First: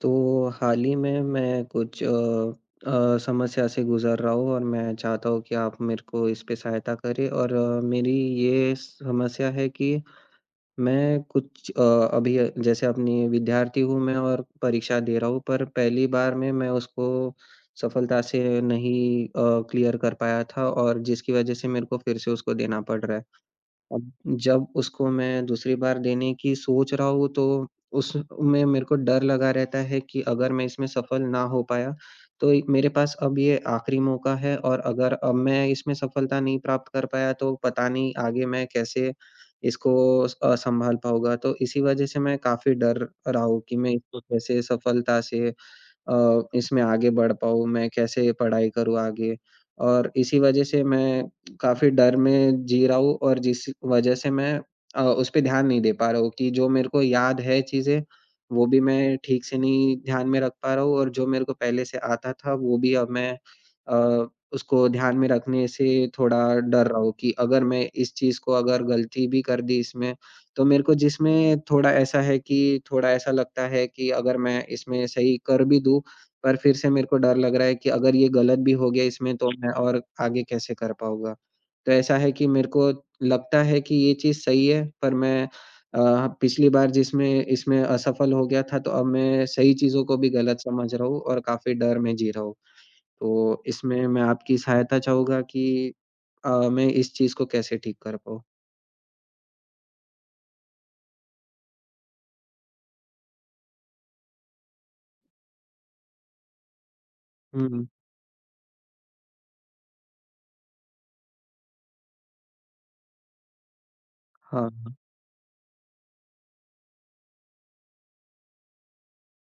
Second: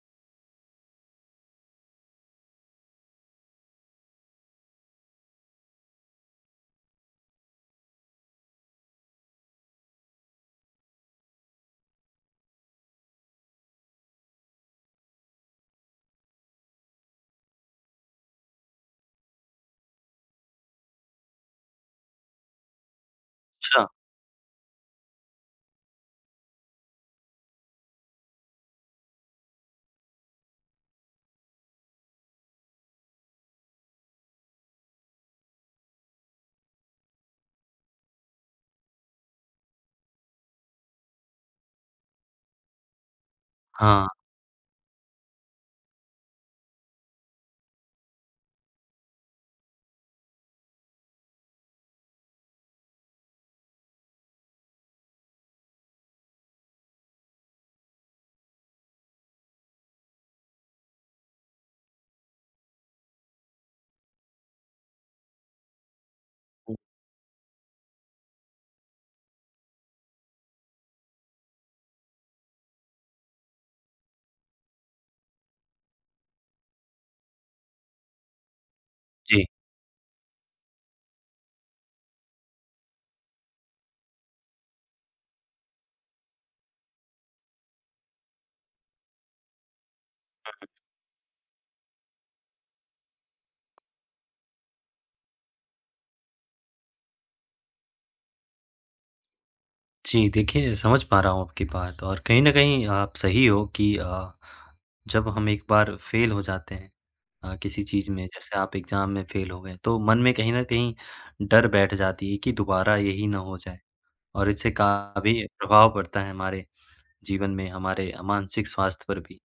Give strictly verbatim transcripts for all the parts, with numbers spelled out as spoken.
तो हाल ही में मैं कुछ अ अ, समस्या से गुज़र रहा हूँ और मैं चाहता हूँ कि आप मेरे को इस पे सहायता करें और अ, मेरी ये समस्या है कि मैं कुछ अ, अभी अ, जैसे अपनी विद्यार्थी हूँ मैं और परीक्षा दे रहा हूँ। पर पहली बार में मैं उसको सफलता से नहीं अ, क्लियर कर पाया था और जिसकी वज़ह से मेरे को फिर से उसको देना पड़ रहा है। अच्छा। अब जब उसको मैं दूसरी बार देने की सोच रहा हूँ तो उसमें मेरे को डर लगा रहता है कि अगर मैं इसमें सफल ना हो पाया, तो एक मेरे पास अब ये आखिरी मौका है और अगर अब मैं इसमें सफलता नहीं प्राप्त कर पाया तो पता नहीं आगे मैं कैसे इसको स- अ, संभाल पाऊँगा। तो इसी वजह से मैं काफ़ी डर रहा हूँ कि मैं हाँ। इसको कैसे सफलता से अ, इसमें आगे बढ़ पाऊँ, मैं कैसे पढ़ाई करूँ आगे? और इसी वजह से मैं काफ़ी डर में जी रहा हूँ और जिस वजह से मैं अ, उस पे ध्यान नहीं दे पा रहा हूँ कि जो मेरे को याद है चीज़ें, वो भी मैं ठीक से नहीं ध्यान में रख पा रहा हूँ और जो मेरे को पहले से आता था, वो भी अब मैं अ, उसको ध्यान में रखने से थोड़ा डर रहा हूँ कि अगर मैं इस चीज़ को अगर गलती भी कर दी इसमें, तो मेरे को जिसमें थोड़ा ऐसा है कि थोड़ा ऐसा लगता है कि अगर मैं इसमें सही कर भी दूँ, पर फिर से मेरे को डर लग रहा है कि अगर ये गलत भी हो गया इसमें जी। तो मैं और आगे कैसे कर पाऊँगा? तो ऐसा है कि मेरे को लगता है कि ये चीज़ सही है, पर मैं अ, पिछली बार जिसमें इसमें असफल हो गया था, तो अब मैं सही चीज़ों को भी गलत समझ रहा हूँ और काफ़ी डर में जी रहा हूँ। तो इसमें मैं आपकी सहायता चाहूँगा कि अ, मैं इस चीज़ को कैसे ठीक कर पाऊँ? जी, देखिए समझ पा रहा हूँ आपकी बात और कहीं न कहीं आप सही हो कि अ, जब हम एक बार फ़ेल हो जाते हैं अ, हुँ, किसी हुँ। चीज़ में जैसे आप एग्ज़ाम में फ़ेल हो गए, तो मन में कहीं न कहीं डर बैठ जाती है कि दोबारा यही ना हो जाए और हाँ, इससे हाँ। काफ़ी प्रभाव पड़ता है हमारे जीवन में, हमारे मानसिक स्वास्थ्य पर भी।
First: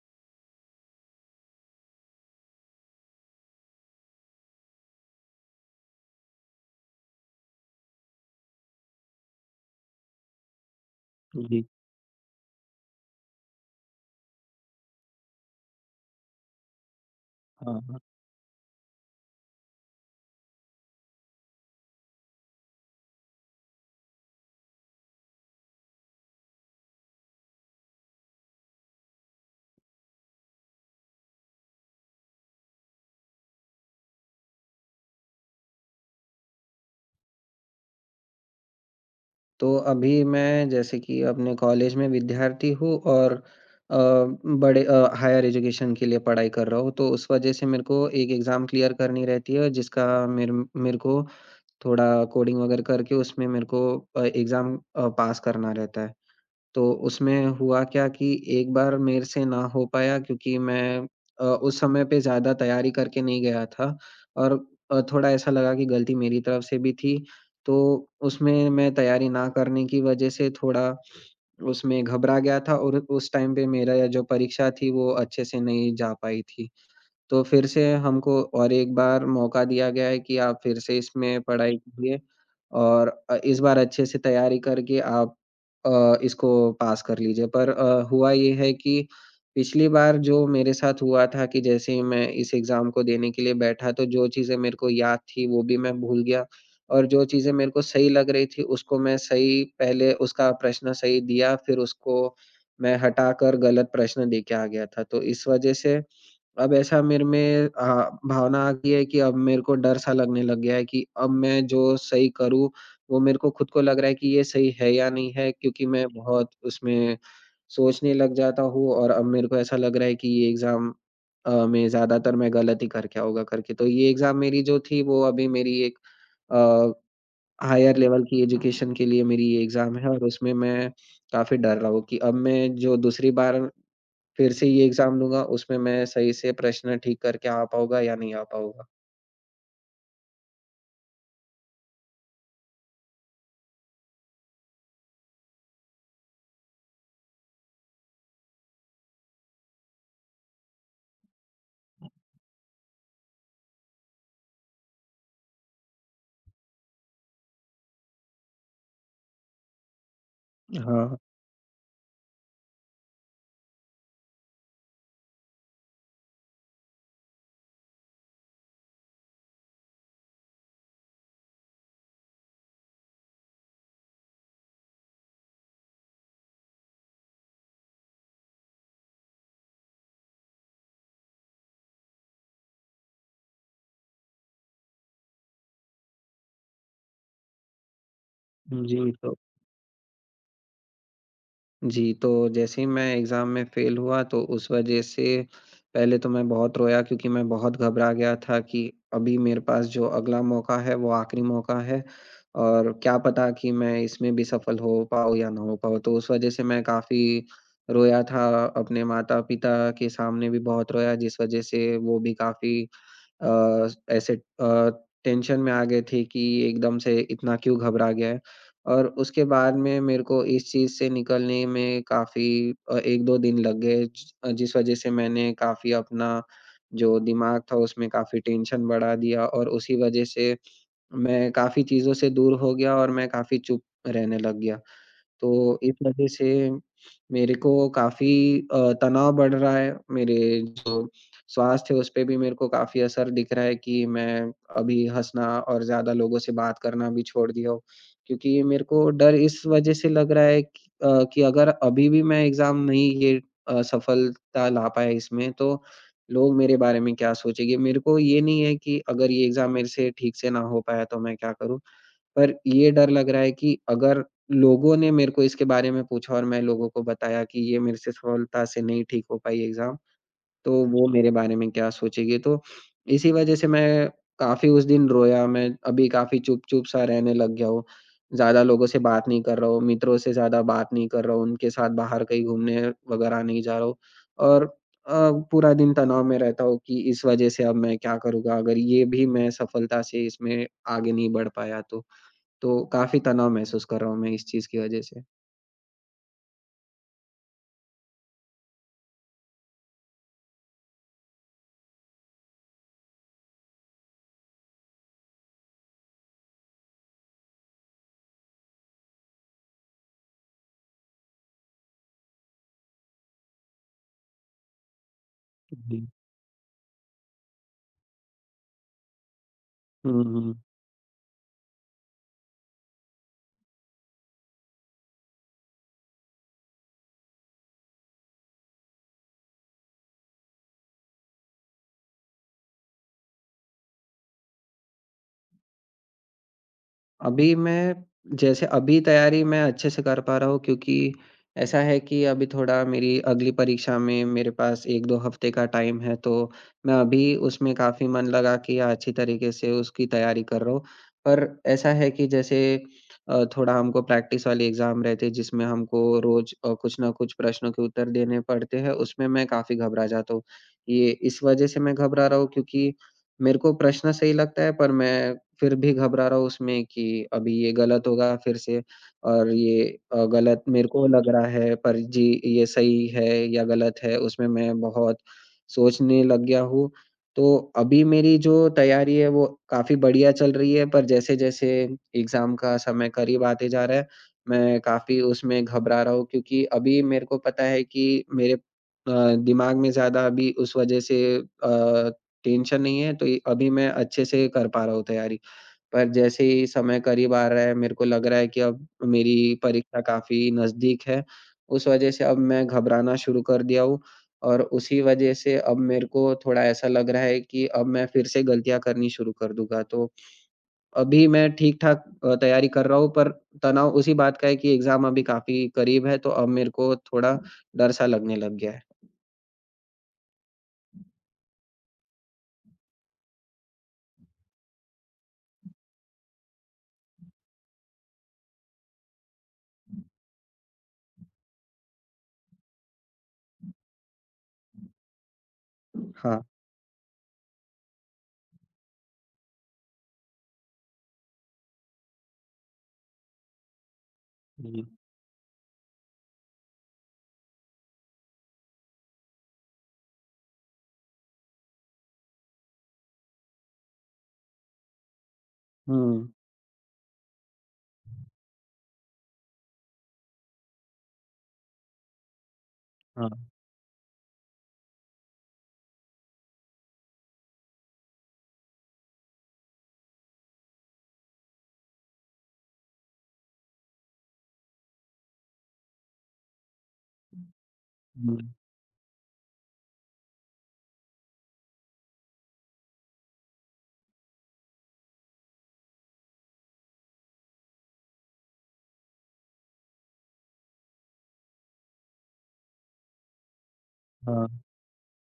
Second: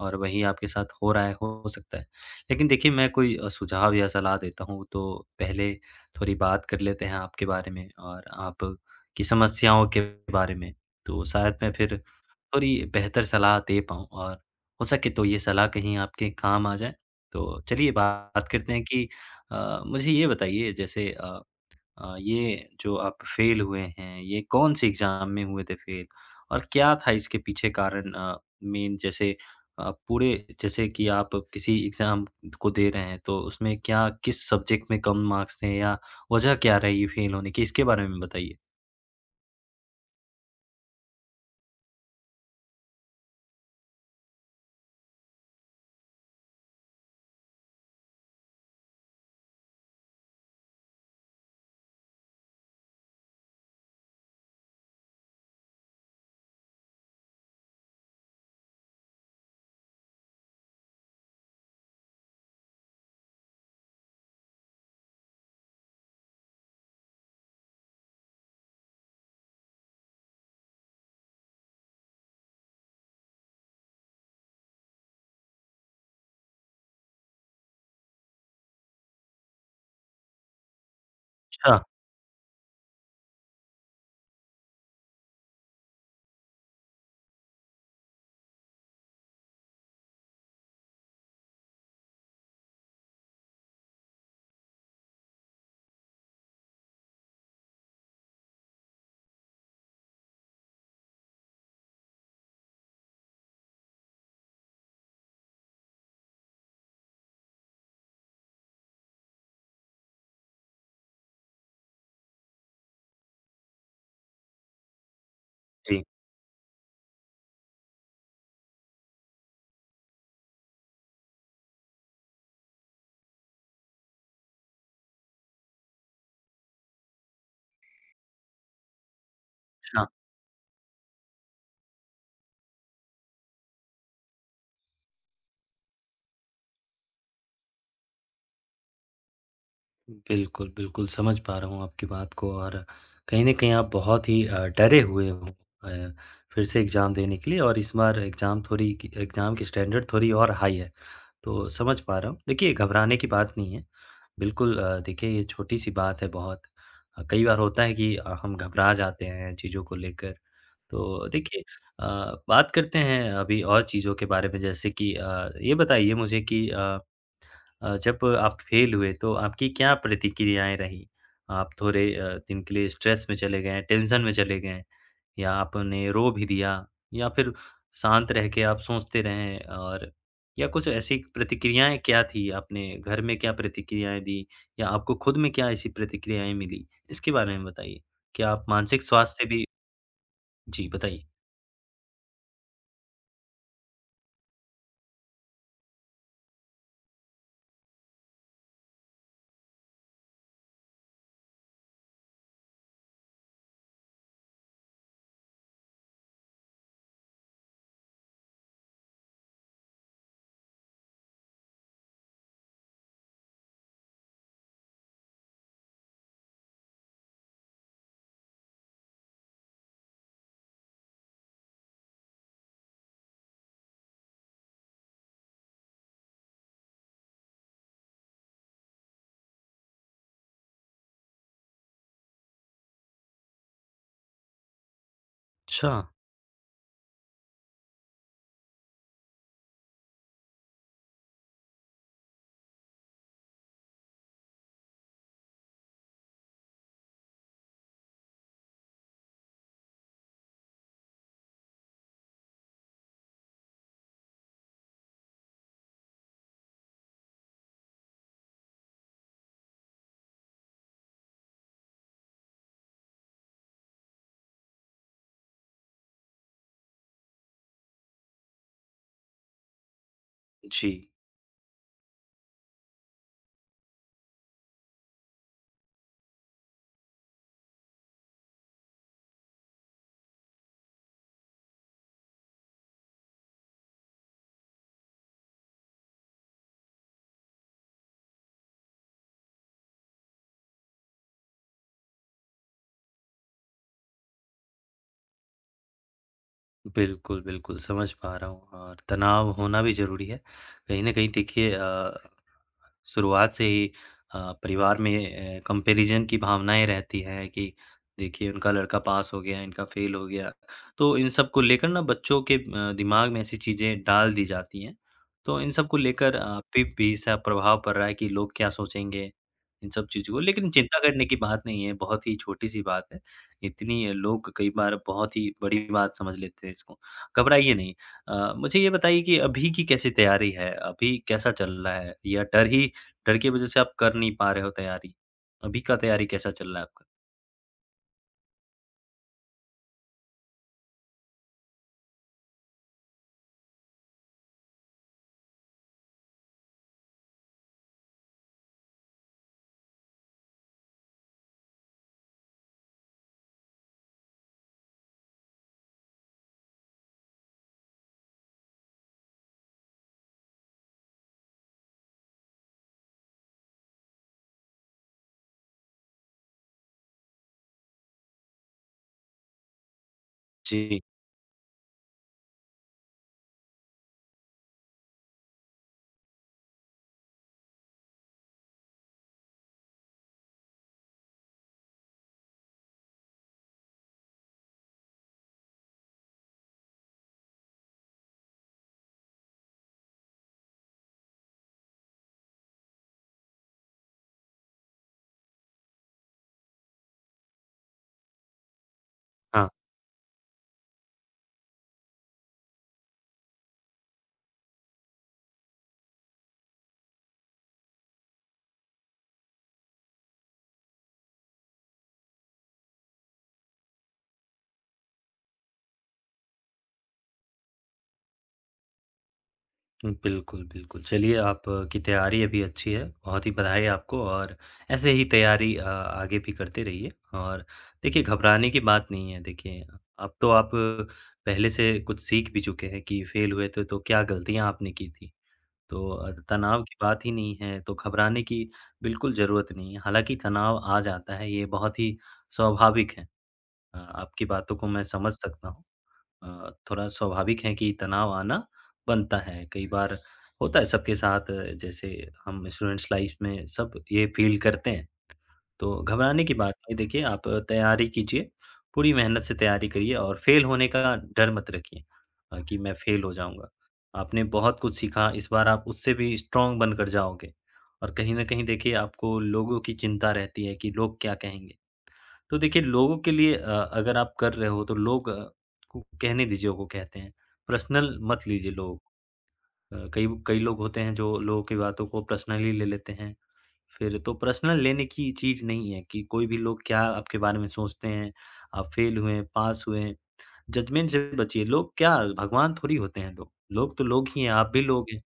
और वही आपके साथ हो रहा है, हो सकता है। लेकिन देखिए मैं कोई अ, सुझाव या सलाह देता हूँ तो पहले थोड़ी बात कर लेते हैं आपके बारे में और आपकी समस्याओं के बारे में। तो शायद जी। मैं फिर थोड़ी बेहतर सलाह दे पाऊँ और हो सके तो ये सलाह कहीं आपके काम आ जाए। तो हाँ, चलिए हाँ। बात करते हैं कि अ, मुझे ये बताइए जैसे अ अ, ये जो आप फेल हुए हैं, ये कौन से एग्ज़ाम में हुए थे फेल? और क्या था इसके पीछे कारण अ, मेन जैसे अ, पूरे जैसे कि आप किसी एग्ज़ाम को दे रहे हैं, तो उसमें क्या किस सब्जेक्ट में कम मार्क्स थे या वजह क्या रही फेल होने की? इसके बारे में बताइए। तो अभी मैं जैसे कि अपने कॉलेज में विद्यार्थी हूँ और अ, बड़े अ, हायर एजुकेशन के लिए पढ़ाई कर रहा हूँ, तो उस वजह से मेरे को एक एग्ज़ाम क्लियर करनी रहती है जिसका मेरे मेरे को थोड़ा कोडिंग वगैरह करके उसमें मेरे को अ, एग्ज़ाम अ, पास करना रहता है। तो उसमें हुआ क्या कि एक बार मेरे से ना हो पाया, क्योंकि मैं अ, उस समय पे ज़्यादा तैयारी करके नहीं गया था और अ, थोड़ा ऐसा लगा कि गलती मेरी तरफ से भी थी। तो उसमें मैं तैयारी ना करने की वज़ह से थोड़ा उसमें घबरा गया था और उस टाइम पे मेरा जो परीक्षा थी वो अच्छे से नहीं जा पाई थी। तो फिर से हमको और एक बार मौका दिया गया है कि आप फिर से इसमें पढ़ाई अच्छा। कीजिए और अ, इस बार अच्छे से तैयारी करके आप अ, इसको पास कर लीजिए। पर अ, हुआ ये है कि पिछली बार जो मेरे साथ हुआ था कि जैसे ही मैं इस एग्ज़ाम को देने के लिए बैठा तो जो चीज़ें मेरे को याद थी वो भी मैं भूल गया और जो चीज़ें मेरे को सही लग रही थी उसको मैं सही पहले उसका प्रश्न सही दिया फिर उसको मैं हटाकर गलत प्रश्न दे के आ गया था। तो इस वज़ह से अब ऐसा मेरे में अ, भावना आ गई है कि अब मेरे को डर सा लगने लग गया है कि अब मैं जो सही करूँ, वो मेरे को खुद को लग रहा है कि ये सही है या नहीं है, क्योंकि जी। मैं बहुत उसमें सोचने लग जाता हूँ और अब मेरे को ऐसा लग रहा है कि ये एग्ज़ाम अ, में ज़्यादातर मैं गलत ही करके आऊँगा करके। तो ये एग्ज़ाम मेरी जो थी वो अभी मेरी एक अ, हायर लेवल की एजुकेशन के लिए मेरी ये एग्ज़ाम अच्छा। है और उसमें मैं काफ़ी डर रहा हूँ कि अब मैं जो दूसरी बार फिर से ये एग्ज़ाम दूँगा, उसमें मैं सही से प्रश्न ठीक करके आ पाऊँगा या नहीं आ पाऊँगा। बिल्कुल, बिल्कुल समझ पा रहा हूँ आपकी बात को और कहीं न कहीं आप बहुत ही अ, डरे हुए हो अ, फिर से एग्ज़ाम देने के लिए और इस बार एग्ज़ाम थोड़ी एग्ज़ाम की स्टैंडर्ड थोड़ी और हाई है। तो समझ पा रहा हूँ। देखिए घबराने की बात नहीं है। बिल्कुल अ, देखिए ये छोटी-सी बात है बहुत। अ, कई बार होता है कि अ, हम घबरा जाते हैं चीज़ों को लेकर। हाँ, तो देखिए अ, बात करते हैं अभी और चीज़ों के बारे में जैसे कि अ, ये बताइए मुझे कि अ अ, जब आप फेल हुए तो आपकी क्या प्रतिक्रियाएँ रहीं? आप थोड़े अ, दिन के लिए स्ट्रेस में चले गए, टेंशन में चले गए या आपने रो भी दिया या फिर शांत रह के आप सोचते रहें और या कुछ ऐसी प्रतिक्रियाएँ क्या थी? आपने घर में क्या प्रतिक्रियाएँ दी या आपको खुद में क्या ऐसी प्रतिक्रियाएँ मिली? इसके बारे में बताइए। क्या आप जी। मानसिक तो स्वास्थ्य भी जी, बताइए। जी, तो जैसे ही मैं एग्ज़ाम में फ़ेल हुआ तो उस वज़ह से पहले तो मैं बहुत रोया, क्योंकि मैं बहुत घबरा गया था कि अभी मेरे पास जो अगला मौका है वो आखिरी मौका है और क्या पता कि मैं इसमें भी सफल हो पाऊँ या ना हो पाऊँ। तो उस वज़ह से मैं काफ़ी रोया था, अपने माता-पिता के सामने भी बहुत रोया, जिस वज़ह से वो भी काफ़ी अ, ऐसे अ, टेंशन में आ गए थे कि एकदम से इतना क्यों घबरा गया है? और उसके बाद में मेरे को इस चीज़ से निकलने में काफ़ी अ, एक दो दिन लग गए, ज अ, जिस वज़ह से मैंने काफ़ी अपना जो दिमाग था उसमें काफ़ी टेंशन बढ़ा दिया और उसी वज़ह से मैं काफ़ी चीज़ों से दूर हो गया और मैं काफ़ी चुप रहने लग गया। तो अच्छा। इस वजह से मेरे को काफ़ी अ, तनाव बढ़ रहा है। मेरे जो स्वास्थ्य है उस पे भी मेरे को काफ़ी असर दिख रहा है कि मैं अभी हँसना और ज़्यादा लोगों से बात करना भी छोड़ दिया हूँ। क्योंकि मेरे को डर इस वजह से लग रहा है कि अ, कि अगर अभी भी मैं एग्ज़ाम नहीं, ये अ, सफलता ला पाया इसमें, तो लोग मेरे बारे में क्या सोचेंगे? मेरे को ये नहीं है कि अगर ये एग्ज़ाम मेरे से ठीक से ना हो पाया तो मैं क्या करूँ? पर ये डर लग रहा है कि अगर लोगों ने मेरे को इसके बारे में पूछा और मैं लोगों को बताया कि ये मेरे से सफलता से नहीं ठीक हो पाई एग्ज़ाम, तो जी। वो जी। मेरे बारे में क्या सोचेंगे? तो इसी वज़ह से मैं काफ़ी उस दिन रोया, मैं अभी काफ़ी चुप-चुप सा रहने लग गया हूँ। ज़्यादा लोगों से बात नहीं कर रहा हूँ, मित्रों से ज़्यादा बात नहीं कर रहा हूँ, उनके साथ बाहर कहीं घूमने वगैरह नहीं जा रहा हूँ और अ, पूरा दिन तनाव में रहता हूँ कि इस वज़ह से अब मैं क्या करूँगा? अगर ये भी मैं सफलता से इसमें आगे नहीं बढ़ पाया तो। तो काफ़ी तनाव महसूस कर रहा हूँ मैं इस चीज़ की वज़ह से। बिल्कुल, बिल्कुल, समझ पा रहा हूँ और तनाव होना भी ज़रूरी है। कहीं न कहीं देखिए अ, शुरुआत से ही अ, परिवार में अ, कंपैरिज़न की भावनाएँ रहती हैं कि देखिए उनका लड़का पास हो गया, इनका फेल हो गया। तो इन सब को लेकर ना बच्चों के अ, दिमाग में ऐसी चीज़ें डाल दी जाती हैं। तो इन सब को जी। लेकर आप पे भी ऐसा प्रभाव पड़ रहा है कि लोग क्या सोचेंगे, इन सब हुँ, चीज़ों को हुँ। लेकिन चिंता करने की बात नहीं है, बहुत ही छोटी-सी बात है। इतनी लोग कई बार बहुत ही बड़ी बात समझ लेते हैं इसको। घबराइए नहीं अ, मुझे ये बताइए कि अभी की कैसी तैयारी है? अभी कैसा चल रहा है? या डर ही डर की वज़ह से आप कर नहीं पा रहे हो तैयारी? अभी का तैयारी कैसा चल रहा है आपका? अभी मैं जैसे अभी तैयारी मैं अच्छे से कर पा रहा हूँ, क्योंकि ऐसा है कि अभी थोड़ा मेरी अगली परीक्षा में मेरे पास एक दो हफ्ते का टाइम है, तो मैं अभी उसमें काफ़ी मन लगा के अच्छी तरीके से उसकी तैयारी कर रहा हूँ। पर ऐसा है कि जैसे अ, थोड़ा हमको प्रैक्टिस वाले एग्ज़ाम रहते हैं जिसमें हमको रोज़ अ, कुछ न कुछ प्रश्नों के उत्तर देने पड़ते हैं, उसमें मैं काफ़ी घबरा जाता हूँ। ये इस वजह से मैं घबरा रहा हूँ, क्योंकि मेरे को प्रश्न सही लगता है पर मैं फिर भी घबरा रहा हूँ उसमें कि अभी ये गलत होगा फिर से और ये अ, गलत मेरे जी। को लग रहा है, पर जी ये सही है या गलत है उसमें मैं बहुत सोचने लग गया हूँ। तो अभी मेरी जो तैयारी है वो काफ़ी बढ़िया चल रही है पर जैसे-जैसे एग्ज़ाम का समय करीब आते जा रहा है, मैं काफ़ी उसमें घबरा रहा हूँ, क्योंकि अभी मेरे को पता है कि मेरे अ, दिमाग में ज़्यादा अभी उस वज़ह से अ, टेंशन नहीं है, तो ये अभी मैं अच्छे से कर पा रहा हूँ तैयारी। पर जैसे ही समय करीब आ रहा है, मेरे को लग रहा है कि अब मेरी हाँ। परीक्षा काफ़ी नज़दीक है, उस वजह से अब मैं घबराना शुरू कर दिया हूँ और उसी वजह से अब मेरे को थोड़ा ऐसा लग रहा है कि अब मैं फिर से गलतियाँ करनी शुरू कर दूँगा। तो अभी मैं ठीक-ठाक अ, तैयारी कर रहा हूँ, पर तनाव उसी बात का है कि एग्ज़ाम अभी काफ़ी करीब है, तो अब मेरे को थोड़ा डर-सा लगने लग गया है। हुँ, बिल्कुल, बिल्कुल। चलिए आपकी तैयारी अभी अच्छी है, बहुत ही बधाई आपको और ऐसे ही तैयारी अ, आगे भी करते रहिए और देखिए घबराने की बात नहीं है। देखिए, अब तो आप पहले से कुछ सीख भी चुके हैं कि फेल हुए थे तो क्या गलतियाँ आपने की थी। तो अ, हाँ। तनाव की बात ही नहीं है, तो घबराने की बिल्कुल ज़रूरत नहीं है। हालाँकि तनाव आ जाता है, ये बहुत ही स्वाभाविक है। अ, आपकी बातों हुँ, को मैं समझ सकता हूँ। अ, थोड़ा स्वाभाविक है कि तनाव आना बनता है। कई बार होता है सबके साथ अ, जैसे हम स्टूडेंट्स लाइफ़ में सब ये फ़ील करते हैं। तो हुँ, घबराने की बात नहीं देखिए आप तैयारी कीजिए, पूरी मेहनत से तैयारी करिए और फ़ेल होने का डर मत रखिए अ, कि मैं फ़ेल हो हाँ, जाऊँगा। आपने बहुत कुछ सीखा, इस बार आप उससे भी स्ट्रॉन्ग बनकर जाओगे और कहीं न कहीं देखिए आपको लोगों की चिंता रहती है कि लोग क्या कहेंगे? तो देखिए लोगों के लिए अ, अगर आप कर रहे हो तो लोग अ, को कहने दीजिए वो कहते हैं। पर्सनल हुँ, मत लीजिए लोग अ, कई कई लोग होते हैं जो लोगों की बातों को पर्सनली ले लेते हैं। फिर तो पर्सनल लेने की चीज़ नहीं है कि कोई भी लोग क्या आपके बारे में सोचते हैं, आप फ़ेल हुए हैं, पास हुए हैं, जजमेंट से बचिए। लोग क्या भगवान थोड़ी होते हैं लोग। लोग तो लोग ही हैं, हाँ, आप भी लोग हैं।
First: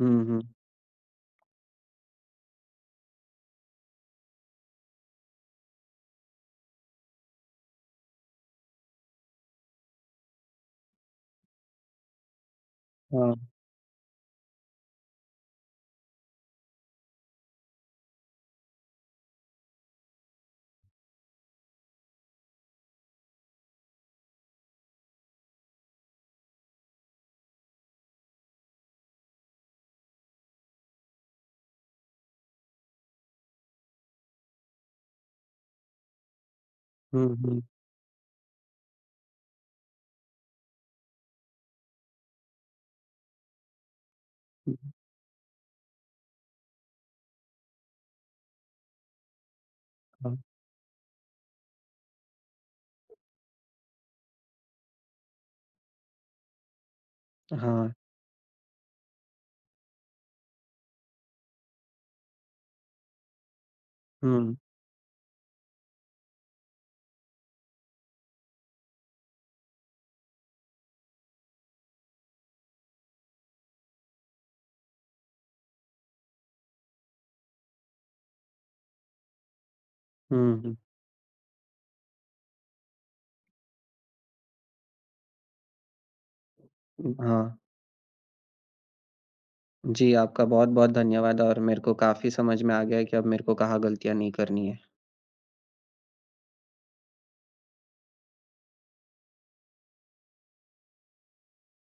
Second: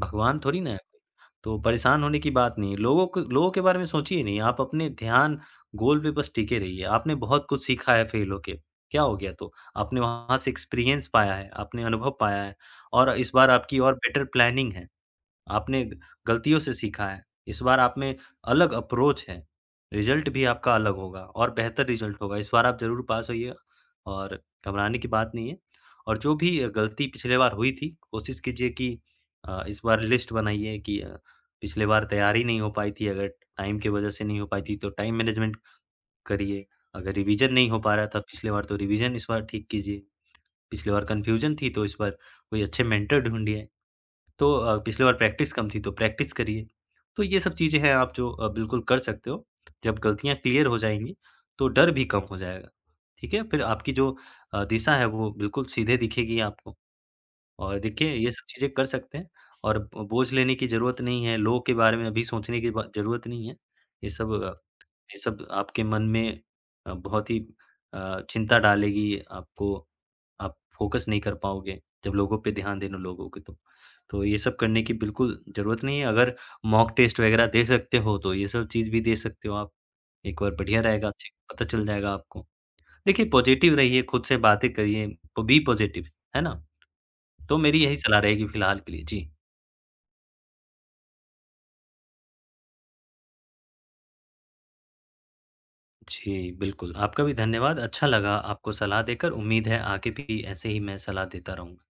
हुँ, भगवान हुँ, थोड़ी ना है कोई। तो परेशान होने की बात नहीं है। लोगों को लोगों के बारे में सोचिए नहीं, आप अपने ध्यान गोल पे बस टिके रहिए। आपने बहुत कुछ सीखा है फेल होके, क्या हो गया तो? आपने वहाँ से एक्सपीरियंस पाया है, आपने अनुभव पाया है और इस बार हाँ, आपकी और बेटर प्लानिंग है। आपने गलतियों से सीखा है, इस बार आप में अलग अप्रोच है, रिज़ल्ट भी आपका अलग होगा और बेहतर रिज़ल्ट होगा, इस बार आप ज़रूर पास होइए और घबराने की बात नहीं है। और जो भी अ, गलती पिछले बार हुई थी, कोशिश कीजिए कि अ, इस बार लिस्ट बनाइए कि अ, पिछले बार तैयारी नहीं हो पाई थी, अगर टाइम की वजह से नहीं हो पाई थी, तो टाइम मैनेजमेंट करिए। अगर हुँ, रिवीज़न हुँ, नहीं हो पा रहा था पिछले बार, तो रिवीज़न इस बार ठीक कीजिए। पिछले बार कन्फ्यूज़न थी, तो इस बार कोई अच्छे मेंटर ढूँढिए। तो अ, हुँ, पिछली बार प्रैक्टिस कम थी, तो प्रैक्टिस करिए। तो ये सब चीज़ें हैं आप जो अ, बिल्कुल कर सकते हो। जब गलतियाँ हाँ, क्लियर हो जाएँगी, तो डर भी कम हो जाएगा, ठीक है? फिर आपकी जो अ, दिशा है वो बिल्कुल सीधे दिखेगी आपको और हाँ, देखिए ये सब चीज़ें कर सकते हैं और ब बोझ लेने की ज़रूरत नहीं है, लोग के बारे में अभी सोचने की ब ज़रूरत नहीं है। ये सब हुँ। ये सब आपके मन में अ, बहुत ही अ, चिंता डालेगी, आपको आप फ़ोकस नहीं कर पाओगे, जब लोगों पे ध्यान देने लगोगे तो। तो ये सब करने की बिल्कुल ज़रूरत नहीं है, अगर मॉक टेस्ट वग़ैरह दे सकते हो, तो ये सब चीज़ भी दे सकते हो आप। एक बार हुँ, हुँ। बढ़िया रहेगा, अच्छे पता चल जाएगा आपको। देखिए पॉज़िटिव रहिए, खुद से बातें करिए, तो बी पॉज़िटिव, है ना? हाँ, तो मेरी यही सलाह रहेगी फ़िलहाल के लिए। जी। जी आपका बहुत-बहुत धन्यवाद और मेरे को काफ़ी समझ में आ गया है कि अब मेरे को कहाँ गलतियाँ नहीं करनी है। जी, बिल्कुल। आपका भी धन्यवाद, अच्छा लगा आपको सलाह देकर, उम्मीद है आगे भी ऐसे ही मैं सलाह देता रहूँगा।